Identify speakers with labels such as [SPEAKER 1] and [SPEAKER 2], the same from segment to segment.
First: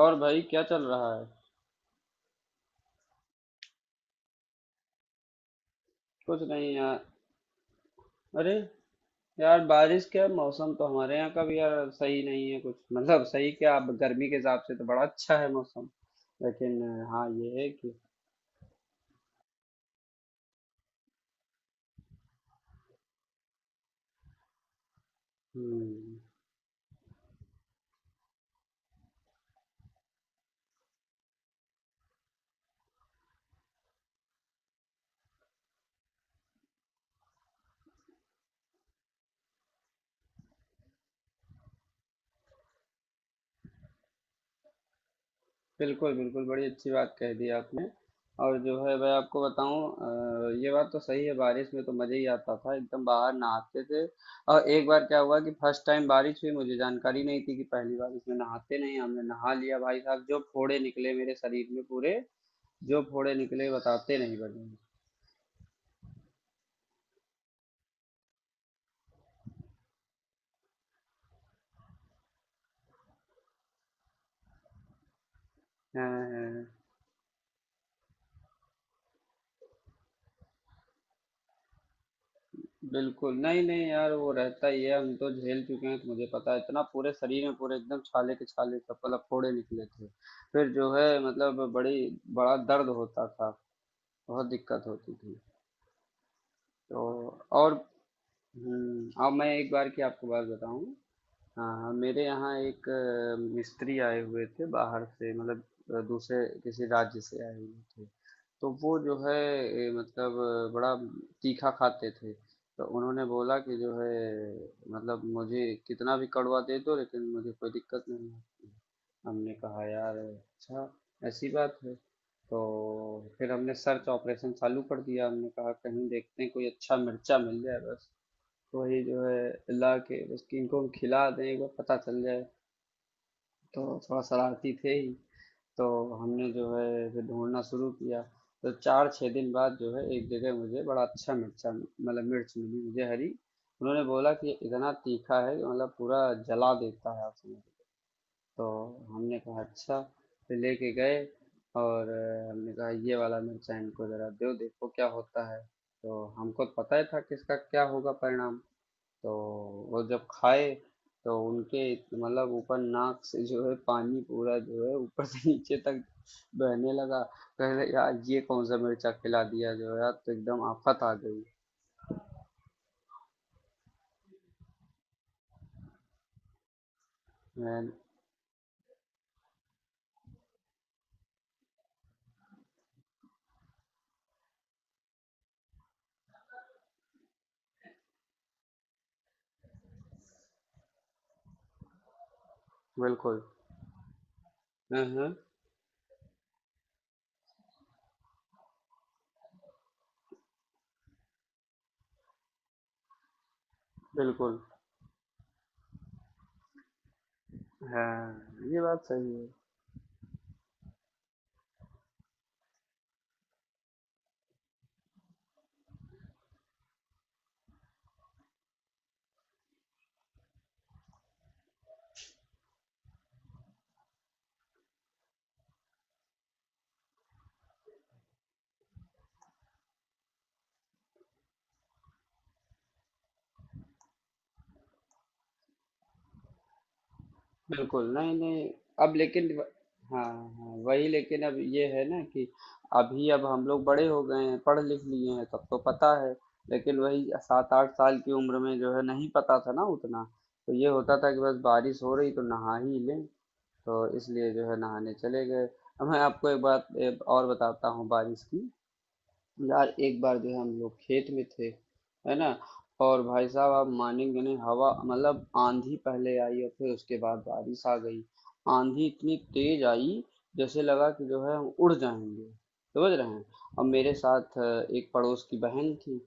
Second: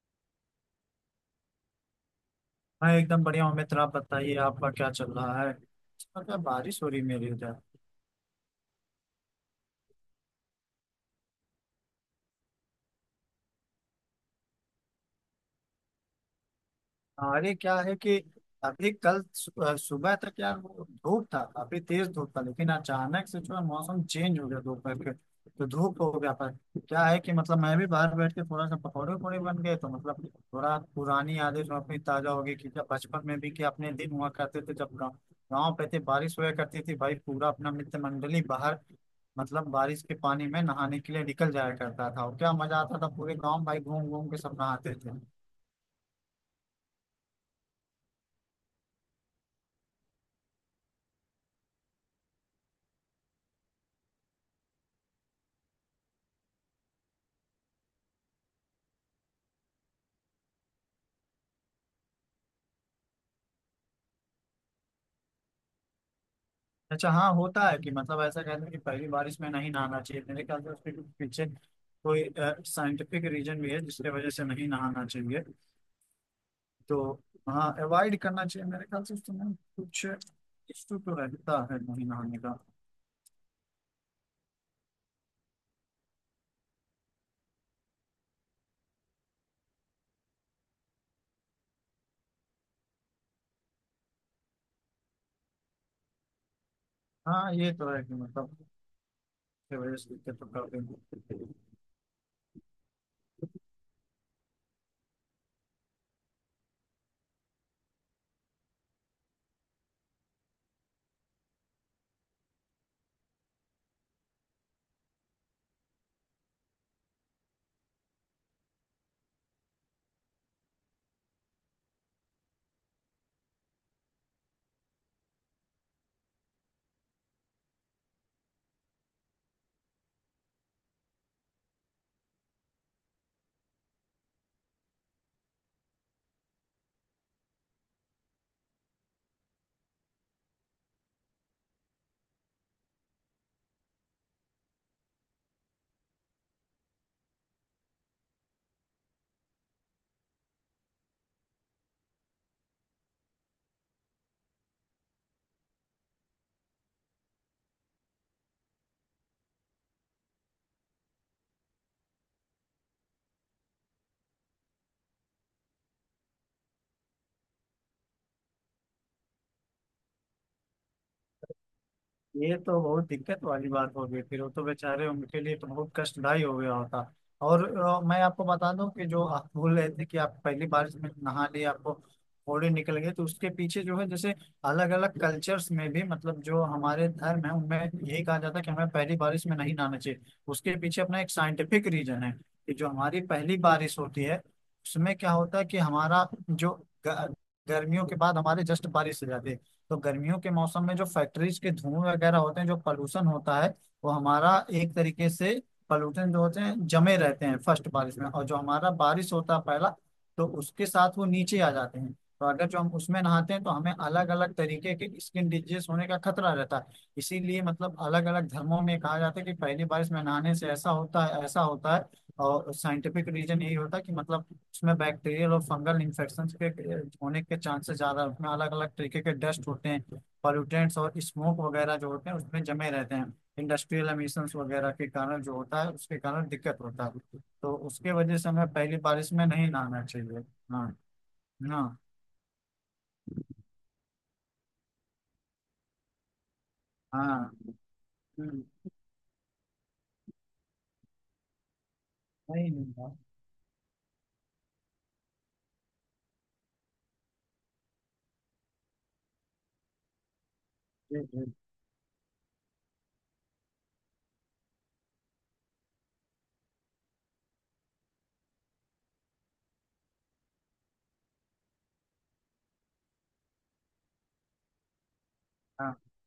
[SPEAKER 1] और भाई क्या चल रहा है?
[SPEAKER 2] मैं एकदम बढ़िया हूँ मित्र। आप बताइए आपका क्या चल रहा है।
[SPEAKER 1] कुछ
[SPEAKER 2] मतलब
[SPEAKER 1] नहीं
[SPEAKER 2] बारिश हो
[SPEAKER 1] यार।
[SPEAKER 2] रही है मेरे उधर।
[SPEAKER 1] अरे यार, बारिश क्या, मौसम तो हमारे यहाँ का भी यार सही नहीं है कुछ मतलब सही क्या, अब गर्मी के हिसाब से तो बड़ा अच्छा है मौसम। लेकिन हाँ
[SPEAKER 2] अरे
[SPEAKER 1] ये है
[SPEAKER 2] क्या
[SPEAKER 1] कि
[SPEAKER 2] है कि अभी कल सुबह तक यार वो धूप था, काफी तेज धूप था, लेकिन अचानक से जो है मौसम चेंज हो गया दोपहर के तो धूप हो
[SPEAKER 1] हम्म।
[SPEAKER 2] गया। पर क्या है कि मतलब मैं भी बाहर बैठ के थोड़ा सा पकौड़े वकौड़े बन गए तो मतलब थोड़ा पुरानी यादें जो अपनी ताजा हो गई कि जब बचपन में भी कि अपने दिन हुआ करते थे जब गाँव गाँव पे थे, बारिश हुआ करती थी भाई। पूरा अपना मित्र मंडली बाहर मतलब बारिश के पानी में नहाने के लिए निकल जाया करता था। और क्या मजा आता था, पूरे गाँव भाई घूम घूम के सब नहाते थे।
[SPEAKER 1] बिल्कुल बिल्कुल, बड़ी अच्छी बात कह दी आपने। और जो है मैं आपको बताऊं, ये बात तो सही है, बारिश में तो मज़ा ही आता था, एकदम बाहर नहाते थे। और एक बार क्या हुआ कि फर्स्ट टाइम बारिश हुई, मुझे जानकारी नहीं थी कि पहली बार इसमें नहाते नहीं, हमने नहा लिया, भाई साहब जो फोड़े निकले मेरे शरीर में पूरे। जो फोड़े निकले बताते नहीं बने।
[SPEAKER 2] अच्छा हाँ, होता है कि मतलब ऐसा कहते हैं कि पहली बारिश में नहीं नहाना चाहिए। मेरे ख्याल से उसके कुछ पीछे कोई साइंटिफिक रीजन भी है जिसके वजह से नहीं नहाना चाहिए।
[SPEAKER 1] हाँ हाँ।
[SPEAKER 2] तो हाँ, अवॉइड करना चाहिए मेरे ख्याल से उस समय। कुछ इशू तो रहता है नहीं नहाने का।
[SPEAKER 1] बिल्कुल, नहीं नहीं यार, वो रहता ही है, हम तो झेल चुके हैं तो मुझे पता है, इतना पूरे शरीर में पूरे एकदम छाले के छाले, सब मतलब फोड़े निकले थे। फिर जो है मतलब बड़ी बड़ा दर्द होता था। बहुत दिक्कत होती थी। तो
[SPEAKER 2] हाँ,
[SPEAKER 1] और
[SPEAKER 2] ये तो है कि मतलब
[SPEAKER 1] अब मैं एक
[SPEAKER 2] उसकी
[SPEAKER 1] बार
[SPEAKER 2] वजह
[SPEAKER 1] की
[SPEAKER 2] से
[SPEAKER 1] आपको
[SPEAKER 2] दिक्कत
[SPEAKER 1] बात
[SPEAKER 2] तो कर
[SPEAKER 1] बताऊं।
[SPEAKER 2] देंगे।
[SPEAKER 1] हाँ, हाँ, मेरे यहाँ एक मिस्त्री आए हुए थे बाहर से, मतलब दूसरे किसी राज्य से आए हुए थे। तो वो जो है मतलब बड़ा तीखा खाते थे। तो उन्होंने बोला कि जो है मतलब मुझे कितना भी कड़वा दे दो, लेकिन मुझे कोई दिक्कत नहीं है। हमने कहा यार अच्छा, ऐसी बात है। तो फिर हमने सर्च ऑपरेशन चालू कर दिया, हमने कहा कहीं देखते हैं कोई अच्छा मिर्चा मिल जाए बस, वही जो है अल्लाह के बस कि इनको हम खिला दें, एक बार पता चल जाए। तो थोड़ा शरारती थे ही। तो हमने जो है फिर ढूंढना शुरू किया। तो 4-6 दिन बाद जो है एक जगह मुझे बड़ा अच्छा मिर्चा मतलब मिर्च मिली मुझे, हरी। उन्होंने बोला कि ये इतना तीखा है कि मतलब पूरा जला देता है, आप समझ। तो हमने कहा अच्छा। फिर लेके गए और हमने कहा ये वाला मिर्चा इनको ज़रा दो, देखो क्या होता है। तो हमको पता ही था कि इसका क्या होगा परिणाम। तो वो जब खाए तो उनके मतलब ऊपर नाक से जो है पानी पूरा, जो है ऊपर से नीचे तक बहने लगा। कह रहे यार ये कौन सा मिर्चा खिला दिया जो है यार, तो एकदम आफत आ गई।
[SPEAKER 2] ये तो बहुत दिक्कत वाली बात हो गई, फिर वो तो बेचारे, उनके लिए तो बहुत कष्टदायी हो गया होता। और
[SPEAKER 1] मैं-
[SPEAKER 2] मैं आपको बता दूं कि जो आप बोल रहे थे कि आप पहली बारिश में नहा लिए आपको फोड़े निकल गए, तो उसके पीछे जो है जैसे अलग अलग कल्चर्स में भी मतलब जो हमारे धर्म है उनमें यही कहा जाता है कि हमें पहली बारिश में नहीं नहाना चाहिए। उसके पीछे अपना एक साइंटिफिक रीजन है कि जो हमारी
[SPEAKER 1] बिल्कुल,
[SPEAKER 2] पहली बारिश होती है
[SPEAKER 1] हाँ
[SPEAKER 2] उसमें क्या
[SPEAKER 1] हाँ,
[SPEAKER 2] होता है कि हमारा जो ग- गर्मियों के बाद हमारे जस्ट बारिश हो जाती है, तो गर्मियों के मौसम में जो फैक्ट्रीज के धुएं वगैरह होते हैं जो पॉल्यूशन होता है, वो
[SPEAKER 1] बिल्कुल।
[SPEAKER 2] हमारा एक तरीके से पॉल्यूशन जो होते हैं जमे रहते हैं फर्स्ट बारिश में। और जो
[SPEAKER 1] हाँ ये
[SPEAKER 2] हमारा
[SPEAKER 1] बात सही
[SPEAKER 2] बारिश
[SPEAKER 1] है।
[SPEAKER 2] होता है पहला, तो उसके साथ वो नीचे आ जाते हैं। तो अगर जो हम उसमें नहाते हैं तो हमें अलग अलग तरीके के स्किन डिजीज होने का खतरा रहता है। इसीलिए मतलब अलग अलग धर्मों में कहा जाता है कि पहली बारिश में नहाने से ऐसा होता है, ऐसा होता है। और साइंटिफिक रीजन यही होता है कि मतलब उसमें बैक्टीरियल और फंगल इन्फेक्शन के होने के चांसेस ज्यादा होते हैं। अलग अलग तरीके के डस्ट होते हैं, पॉल्यूटेंट्स और स्मोक वगैरह जो होते हैं उसमें जमे रहते हैं। इंडस्ट्रियल एमिशंस वगैरह के कारण जो होता है उसके कारण दिक्कत होता है, तो
[SPEAKER 1] बिल्कुल,
[SPEAKER 2] उसके
[SPEAKER 1] नहीं
[SPEAKER 2] वजह से हमें
[SPEAKER 1] नहीं।
[SPEAKER 2] पहली
[SPEAKER 1] अब
[SPEAKER 2] बारिश
[SPEAKER 1] लेकिन
[SPEAKER 2] में नहीं नहाना
[SPEAKER 1] हाँ।
[SPEAKER 2] चाहिए।
[SPEAKER 1] हाँ
[SPEAKER 2] हाँ,
[SPEAKER 1] वही, लेकिन अब ये
[SPEAKER 2] हाँ।
[SPEAKER 1] है ना कि अभी अब हम लोग बड़े हो गए हैं, पढ़ लिख लिए हैं, तब तो पता है। लेकिन वही
[SPEAKER 2] हाँ।
[SPEAKER 1] 7-8 साल की उम्र
[SPEAKER 2] हम्म।
[SPEAKER 1] में जो है नहीं पता था ना उतना। तो ये होता था कि बस बारिश हो रही तो
[SPEAKER 2] नहीं,
[SPEAKER 1] नहा
[SPEAKER 2] नहीं।
[SPEAKER 1] ही
[SPEAKER 2] हाँ।
[SPEAKER 1] लें। तो इसलिए जो है नहाने चले गए। अब मैं आपको एक बात एक और बताता हूँ बारिश की। यार एक बार जो है हम लोग
[SPEAKER 2] जी,
[SPEAKER 1] खेत में
[SPEAKER 2] जी।
[SPEAKER 1] थे, है ना। और भाई साहब आप मानेंगे नहीं, हवा मतलब आंधी पहले आई और फिर उसके बाद बारिश आ गई। आंधी इतनी तेज आई, जैसे लगा कि जो है हम उड़ जाएंगे, समझ रहे हैं। अब मेरे साथ एक पड़ोस की बहन
[SPEAKER 2] हाँ।
[SPEAKER 1] थी।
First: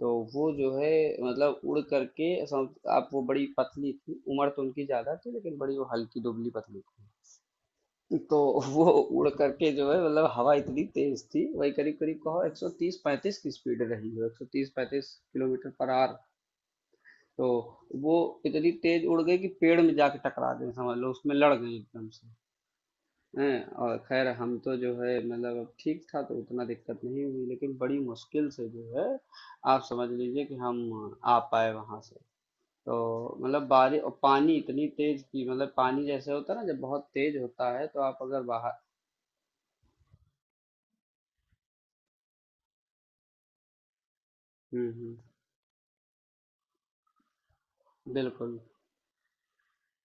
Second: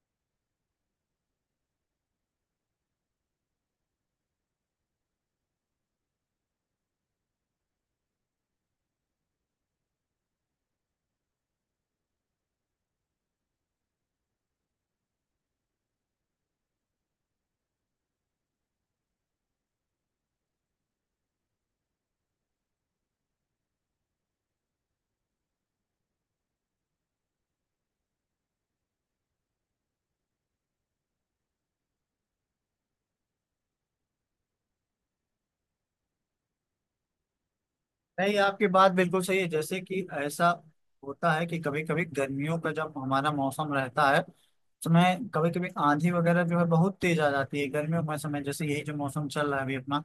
[SPEAKER 1] तो वो जो है मतलब उड़ करके आप, वो बड़ी पतली थी, उम्र तो उनकी ज्यादा थी लेकिन बड़ी वो हल्की दुबली पतली थी। तो वो उड़ करके जो है मतलब हवा इतनी तेज थी, वही करीब करीब कहो 130 35 की स्पीड रही हो, 130 35 किलोमीटर पर आवर। तो वो इतनी तेज उड़ गई कि पेड़ में जाके टकरा गई, समझ लो उसमें लड़ गई एकदम से। हैं, और खैर हम तो जो है मतलब अब ठीक था तो उतना दिक्कत नहीं हुई, लेकिन बड़ी मुश्किल से जो है आप समझ लीजिए कि हम आ पाए वहां से। तो मतलब बारिश और पानी इतनी तेज की, मतलब पानी जैसे होता है ना जब बहुत तेज होता है तो आप
[SPEAKER 2] नहीं,
[SPEAKER 1] अगर
[SPEAKER 2] आपकी
[SPEAKER 1] बाहर
[SPEAKER 2] बात बिल्कुल सही है। जैसे कि ऐसा होता है कि कभी कभी गर्मियों का जब हमारा मौसम रहता है
[SPEAKER 1] हम्म हम्म।
[SPEAKER 2] उसमें कभी कभी आंधी वगैरह जो है बहुत तेज आ जाती है। गर्मियों का समय,
[SPEAKER 1] बिल्कुल,
[SPEAKER 2] जैसे यही जो मौसम चल रहा है अभी अपना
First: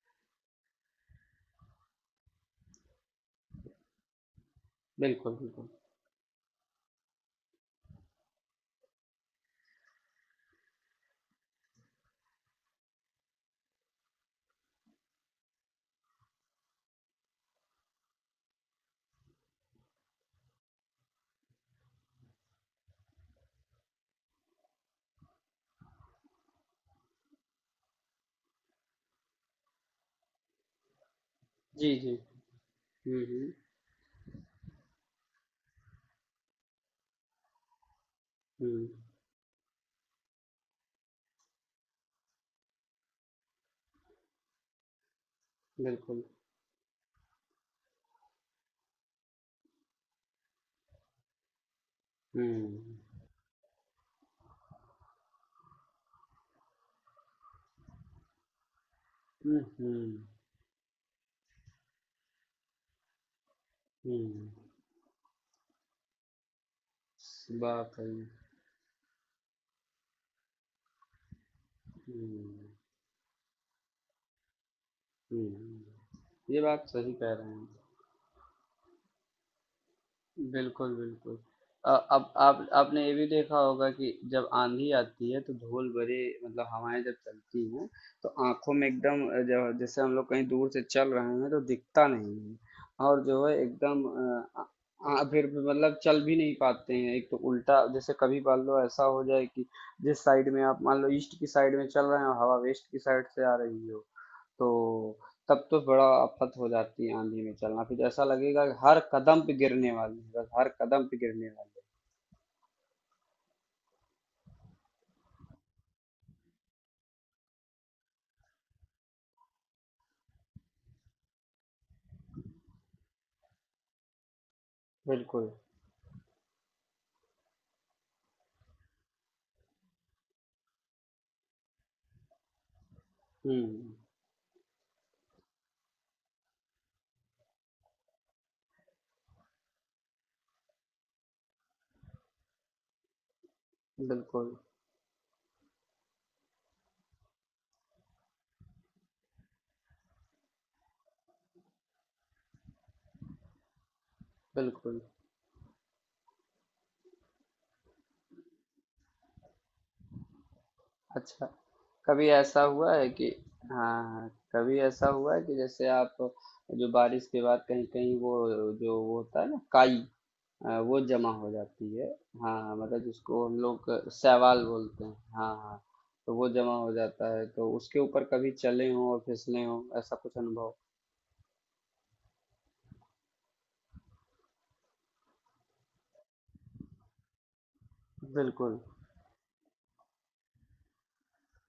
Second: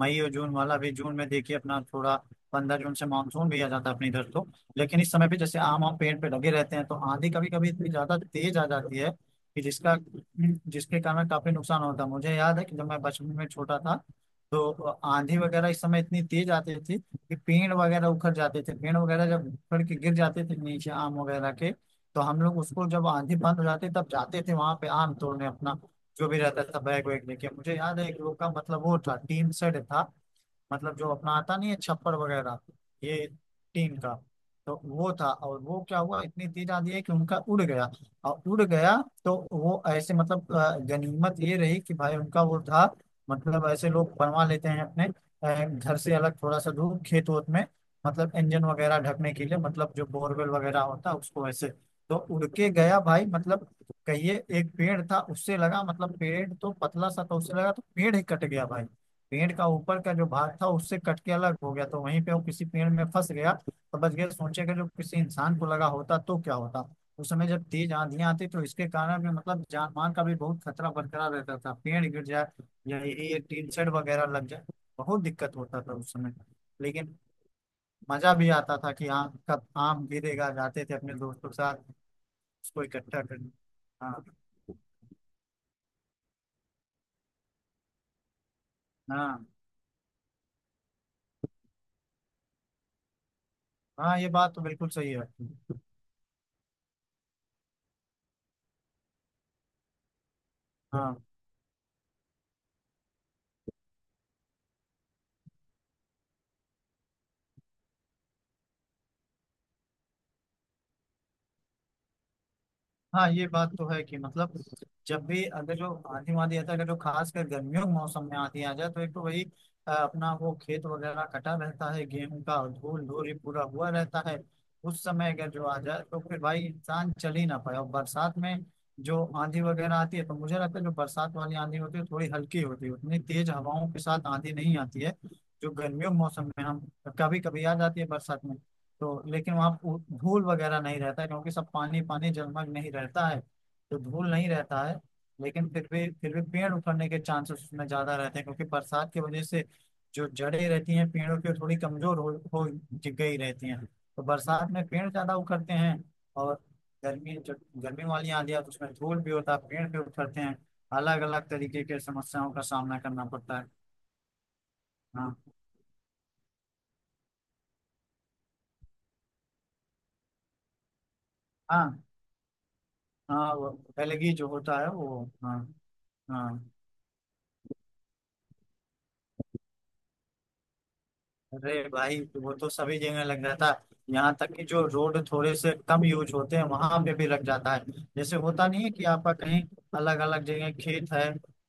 [SPEAKER 2] मई और जून वाला। अभी जून में देखिए अपना थोड़ा 15 जून से मानसून भी आ जाता है अपने इधर। तो लेकिन इस समय
[SPEAKER 1] बिल्कुल,
[SPEAKER 2] भी जैसे
[SPEAKER 1] बिल्कुल।
[SPEAKER 2] आम आम पेड़ पे लगे रहते हैं, तो आंधी कभी कभी इतनी ज्यादा तेज आ जाती है कि जिसका जिसके कारण काफी नुकसान होता है। मुझे याद है कि जब मैं बचपन में छोटा था, तो आंधी वगैरह इस समय इतनी तेज आती थी कि पेड़ वगैरह उखड़ जाते थे। पेड़ वगैरह जब उखड़ के गिर जाते थे नीचे आम वगैरह के, तो हम लोग उसको जब आंधी बंद हो जाती तब जाते थे वहां पे आम तोड़ने अपना। जो भी रहता था बैग वैग लेके। मुझे याद है एक लोग का मतलब वो था, टीन शेड था मतलब, जो अपना आता नहीं है
[SPEAKER 1] जी, जी।
[SPEAKER 2] छप्पर वगैरह
[SPEAKER 1] हुँ,
[SPEAKER 2] ये,
[SPEAKER 1] हुँ,
[SPEAKER 2] टीम का। तो वो था और वो क्या हुआ, इतनी तेज आंधी है कि उनका उड़ गया, और उड़
[SPEAKER 1] हुँ।
[SPEAKER 2] गया। तो वो ऐसे मतलब गनीमत ये रही कि भाई उनका वो था, मतलब ऐसे लोग बनवा लेते हैं अपने घर से
[SPEAKER 1] बिल्कुल।
[SPEAKER 2] अलग थोड़ा सा दूर खेत वोत में, मतलब इंजन वगैरह ढकने के लिए, मतलब जो बोरवेल वगैरह होता है उसको ऐसे। तो उड़ के
[SPEAKER 1] हुँ,
[SPEAKER 2] गया भाई, मतलब कहिए एक पेड़ था उससे लगा, मतलब पेड़ तो पतला सा था उससे लगा तो पेड़ ही कट गया भाई। पेड़
[SPEAKER 1] हुँ,
[SPEAKER 2] का ऊपर का जो
[SPEAKER 1] हुँ,
[SPEAKER 2] भाग था उससे कट के अलग हो गया तो वहीं पे वो किसी पेड़ में फंस गया तो बच गया।
[SPEAKER 1] हुँ।
[SPEAKER 2] सोचे कि जो किसी इंसान को लगा होता तो क्या होता। उस
[SPEAKER 1] स
[SPEAKER 2] समय जब
[SPEAKER 1] बात
[SPEAKER 2] तेज
[SPEAKER 1] सही है।
[SPEAKER 2] आंधियां आती तो इसके कारण भी मतलब जान मान का भी बहुत खतरा बरकरार रहता था, पेड़ गिर जाए
[SPEAKER 1] हुँ,
[SPEAKER 2] या ये टीन शेड वगैरह लग जाए। बहुत दिक्कत होता
[SPEAKER 1] हुँ।
[SPEAKER 2] था उस समय।
[SPEAKER 1] ये बात सही
[SPEAKER 2] लेकिन
[SPEAKER 1] कह रहे हैं।
[SPEAKER 2] मजा भी आता था कि आम कब आम गिरेगा। जाते थे
[SPEAKER 1] बिल्कुल,
[SPEAKER 2] अपने
[SPEAKER 1] बिल्कुल।
[SPEAKER 2] दोस्तों के साथ
[SPEAKER 1] अब आप
[SPEAKER 2] उसको
[SPEAKER 1] आपने ये
[SPEAKER 2] इकट्ठा
[SPEAKER 1] भी
[SPEAKER 2] करने।
[SPEAKER 1] देखा होगा कि
[SPEAKER 2] हाँ।
[SPEAKER 1] जब आँधी आती है तो धूल भरी मतलब हवाएँ जब चलती हैं, तो आँखों में एकदम
[SPEAKER 2] हाँ।
[SPEAKER 1] ज जैसे हम लोग कहीं दूर से चल रहे हैं तो दिखता नहीं है। और जो है एकदम
[SPEAKER 2] हाँ, ये बात तो बिल्कुल सही है।
[SPEAKER 1] फिर भी मतलब चल भी नहीं पाते हैं। एक तो उल्टा जैसे कभी मान लो ऐसा हो जाए कि जिस साइड में आप मान लो,
[SPEAKER 2] हाँ।
[SPEAKER 1] ईस्ट की साइड में चल रहे हैं और हवा वेस्ट की साइड से आ रही हो, तो तब तो बड़ा आफत हो जाती है आंधी में चलना, फिर ऐसा लगेगा कि हर कदम पे गिरने वाले हैं, बस हर कदम पे गिरने वाले
[SPEAKER 2] हाँ, ये बात तो है कि मतलब जब भी अगर जो आंधी वांधी आता है, अगर जो खासकर गर्मियों के मौसम में आंधी आ जाए तो एक तो वही अपना वो खेत वगैरह कटा रहता है गेहूं का, और धूल धूरी पूरा हुआ रहता है। उस
[SPEAKER 1] हैं।
[SPEAKER 2] समय
[SPEAKER 1] बिल्कुल।
[SPEAKER 2] अगर जो आ जाए तो फिर भाई इंसान चल ही ना पाए। और बरसात में जो आंधी वगैरह आती है तो मुझे लगता है जो बरसात वाली आंधी होती है थोड़ी हल्की होती है, उतनी तेज हवाओं
[SPEAKER 1] हम्म।
[SPEAKER 2] के साथ आंधी नहीं आती है जो गर्मियों के मौसम में हम कभी कभी आ जाती है बरसात में। तो लेकिन वहाँ धूल वगैरह नहीं रहता है, क्योंकि सब पानी पानी जलमग्न नहीं रहता है तो धूल नहीं
[SPEAKER 1] बिल्कुल
[SPEAKER 2] रहता है। लेकिन फिर भी पेड़ उखड़ने के चांसेस उसमें ज्यादा रहते हैं, क्योंकि बरसात की वजह से जो जड़ें रहती हैं पेड़ों की वो थोड़ी कमजोर हो गई रहती हैं तो बरसात में
[SPEAKER 1] बिल्कुल।
[SPEAKER 2] पेड़ ज्यादा उखड़ते हैं। और गर्मी, जब गर्मी वाली आंधी आती है तो उसमें धूल भी होता है, पेड़ भी उखड़ते हैं, अलग
[SPEAKER 1] अच्छा,
[SPEAKER 2] अलग तरीके के
[SPEAKER 1] कभी
[SPEAKER 2] समस्याओं का
[SPEAKER 1] ऐसा हुआ
[SPEAKER 2] सामना
[SPEAKER 1] है
[SPEAKER 2] करना
[SPEAKER 1] कि
[SPEAKER 2] पड़ता है।
[SPEAKER 1] हाँ, कभी ऐसा हुआ
[SPEAKER 2] हाँ।
[SPEAKER 1] है कि जैसे आप जो बारिश के बाद कहीं कहीं वो, जो वो होता है ना काई, वो जमा हो जाती
[SPEAKER 2] हाँ।
[SPEAKER 1] है। हाँ हाँ मतलब जिसको
[SPEAKER 2] हाँ,
[SPEAKER 1] हम
[SPEAKER 2] वो
[SPEAKER 1] लोग
[SPEAKER 2] एलगी जो
[SPEAKER 1] सवाल
[SPEAKER 2] होता है,
[SPEAKER 1] बोलते हैं,
[SPEAKER 2] वो,
[SPEAKER 1] हाँ
[SPEAKER 2] हाँ।
[SPEAKER 1] हाँ। तो वो
[SPEAKER 2] हाँ,
[SPEAKER 1] जमा हो जाता है, तो उसके ऊपर कभी चले हों और फिसले हों, ऐसा कुछ अनुभव।
[SPEAKER 2] अरे भाई वो तो सभी जगह लग जाता है, यहाँ तक कि जो रोड थोड़े से कम यूज होते हैं वहां पे भी लग जाता है। जैसे होता
[SPEAKER 1] बिल्कुल,
[SPEAKER 2] नहीं है कि आपका कहीं अलग अलग जगह खेत है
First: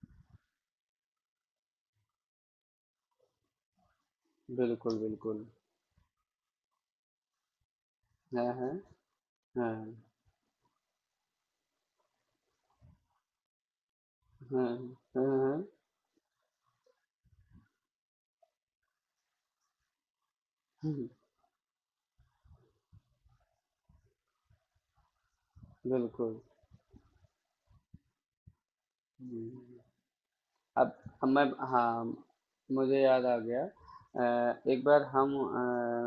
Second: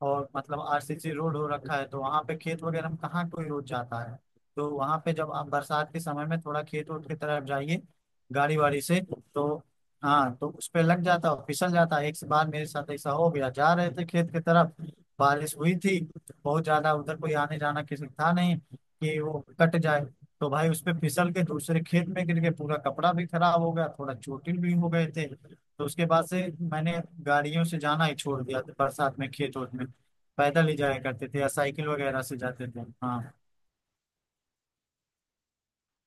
[SPEAKER 2] और मतलब आरसीसी रोड हो रखा है, तो वहां पे खेत वगैरह में कहाँ कोई रोड जाता है। तो
[SPEAKER 1] बिल्कुल,
[SPEAKER 2] वहां पे जब
[SPEAKER 1] बिल्कुल।
[SPEAKER 2] आप बरसात के समय में थोड़ा खेत वोट की तरफ जाइए
[SPEAKER 1] हाँ
[SPEAKER 2] गाड़ी
[SPEAKER 1] हाँ
[SPEAKER 2] वाड़ी से, तो
[SPEAKER 1] हाँ
[SPEAKER 2] हाँ, तो उस पे लग जाता और फिसल जाता है। एक बार मेरे साथ ऐसा हो गया, जा रहे थे खेत की
[SPEAKER 1] हाँ
[SPEAKER 2] तरफ,
[SPEAKER 1] हाँ
[SPEAKER 2] बारिश
[SPEAKER 1] हाँ,
[SPEAKER 2] हुई थी बहुत ज्यादा, उधर कोई आने जाना किसी का था नहीं कि वो कट जाए। तो भाई उसपे
[SPEAKER 1] हम्म,
[SPEAKER 2] फिसल के दूसरे खेत में गिर के पूरा कपड़ा भी खराब हो गया, थोड़ा चोटिल भी हो गए थे। तो उसके बाद
[SPEAKER 1] बिल्कुल।
[SPEAKER 2] से मैंने गाड़ियों से जाना ही छोड़ दिया था बरसात में खेत वेत
[SPEAKER 1] हम्म।
[SPEAKER 2] में। पैदल ही
[SPEAKER 1] अब
[SPEAKER 2] जाया
[SPEAKER 1] अब
[SPEAKER 2] करते थे
[SPEAKER 1] मैं,
[SPEAKER 2] या साइकिल
[SPEAKER 1] हाँ
[SPEAKER 2] वगैरह से जाते थे।
[SPEAKER 1] मुझे
[SPEAKER 2] हाँ।
[SPEAKER 1] याद आ गया, एक बार हम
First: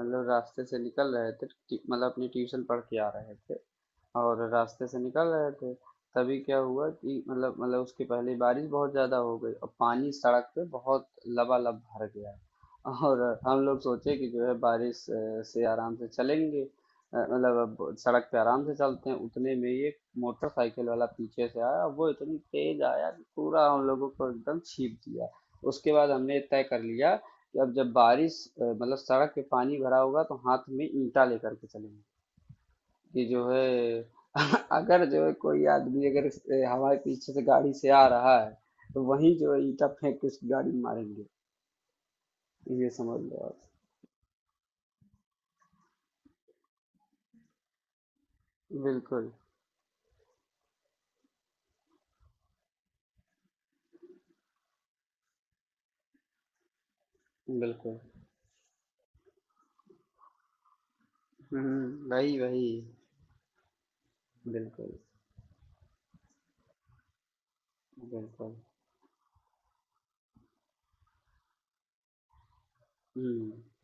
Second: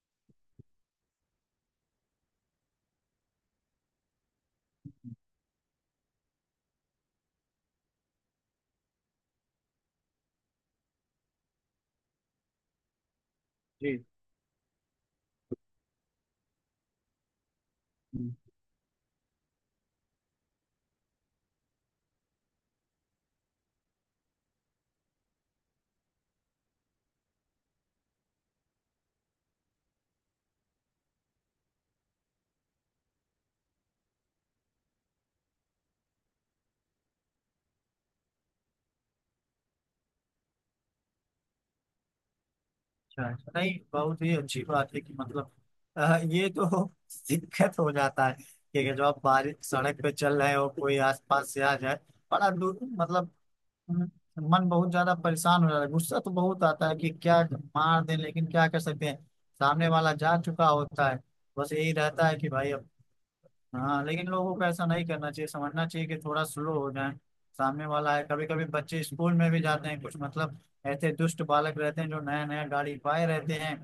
[SPEAKER 1] मतलब रास्ते से निकल रहे थे, मतलब अपनी ट्यूशन पढ़ के आ रहे थे। और रास्ते से निकल रहे थे। तभी क्या हुआ कि मतलब उसके पहले बारिश बहुत ज़्यादा हो गई और पानी सड़क पे बहुत लबालब भर गया। और हम लोग
[SPEAKER 2] जी,
[SPEAKER 1] सोचे कि जो है बारिश से आराम से चलेंगे, मतलब अब सड़क
[SPEAKER 2] जी।
[SPEAKER 1] पे आराम से चलते हैं, उतने में ये मोटरसाइकिल वाला पीछे से आया, वो इतनी तेज आया कि पूरा हम लोगों को एकदम छीप दिया। उसके बाद हमने तय कर लिया कि अब जब बारिश मतलब सड़क पे पानी भरा होगा तो हाथ में ईंटा लेकर के चलेंगे। कि जो है अगर जो है कोई आदमी अगर हमारे पीछे से गाड़ी से आ रहा है, तो वही जो है ईटा फेंक के उसकी गाड़ी में मारेंगे, ये समझ
[SPEAKER 2] अच्छा,
[SPEAKER 1] लो
[SPEAKER 2] अच्छा।
[SPEAKER 1] आप।
[SPEAKER 2] नहीं, बहुत ही अच्छी बात है कि मतलब ये तो दिक्कत हो जाता है कि अगर जो आप
[SPEAKER 1] बिल्कुल,
[SPEAKER 2] बारिश सड़क पे चल रहे हो, कोई आसपास से आ जाए बड़ा दूर मतलब। मन बहुत ज्यादा परेशान हो जा रहा है, गुस्सा तो बहुत आता है कि क्या
[SPEAKER 1] बिल्कुल।
[SPEAKER 2] मार दें, लेकिन क्या कर सकते हैं, सामने वाला जा चुका होता है। बस यही
[SPEAKER 1] हम्म,
[SPEAKER 2] रहता है
[SPEAKER 1] वही
[SPEAKER 2] कि
[SPEAKER 1] वही।
[SPEAKER 2] भाई अब। हाँ, लेकिन लोगों को ऐसा
[SPEAKER 1] बिल्कुल,
[SPEAKER 2] नहीं करना चाहिए, समझना चाहिए कि थोड़ा स्लो हो जाए, सामने वाला है। कभी
[SPEAKER 1] बिल्कुल।
[SPEAKER 2] कभी बच्चे स्कूल में भी जाते हैं, कुछ मतलब ऐसे दुष्ट बालक रहते हैं जो नया नया गाड़ी पाए
[SPEAKER 1] हम्म।
[SPEAKER 2] रहते हैं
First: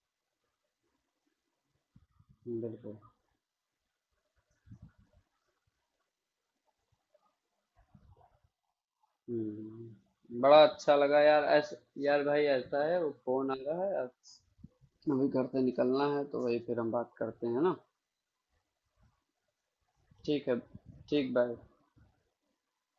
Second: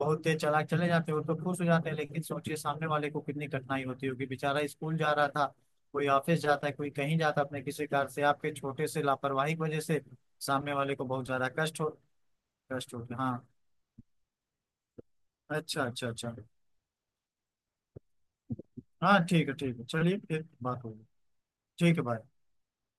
[SPEAKER 2] बहुत तेज चला चले जाते हैं। वो तो खुश हो जाते हैं, लेकिन सोचिए सामने
[SPEAKER 1] बिल्कुल।
[SPEAKER 2] वाले को कितनी कठिनाई होती होगी, बेचारा स्कूल जा रहा था, कोई ऑफिस जाता है, कोई कहीं जाता है अपने किसी कार से, आपके छोटे से लापरवाही की वजह से
[SPEAKER 1] हम्म, बड़ा
[SPEAKER 2] सामने वाले
[SPEAKER 1] अच्छा
[SPEAKER 2] को
[SPEAKER 1] लगा
[SPEAKER 2] बहुत
[SPEAKER 1] यार
[SPEAKER 2] ज्यादा
[SPEAKER 1] ऐसा।
[SPEAKER 2] कष्ट हो,
[SPEAKER 1] यार भाई ऐसा
[SPEAKER 2] कष्ट
[SPEAKER 1] है, वो
[SPEAKER 2] होते, हाँ।
[SPEAKER 1] फोन आ रहा है अब, अभी घर से
[SPEAKER 2] अच्छा,
[SPEAKER 1] निकलना
[SPEAKER 2] अच्छा,
[SPEAKER 1] है,
[SPEAKER 2] अच्छा।
[SPEAKER 1] तो वही फिर हम बात करते हैं ना।
[SPEAKER 2] हाँ, ठीक है, ठीक है, चलिए फिर
[SPEAKER 1] ठीक है।
[SPEAKER 2] बात होगी।
[SPEAKER 1] ठीक, बाय।
[SPEAKER 2] ठीक है, बाय।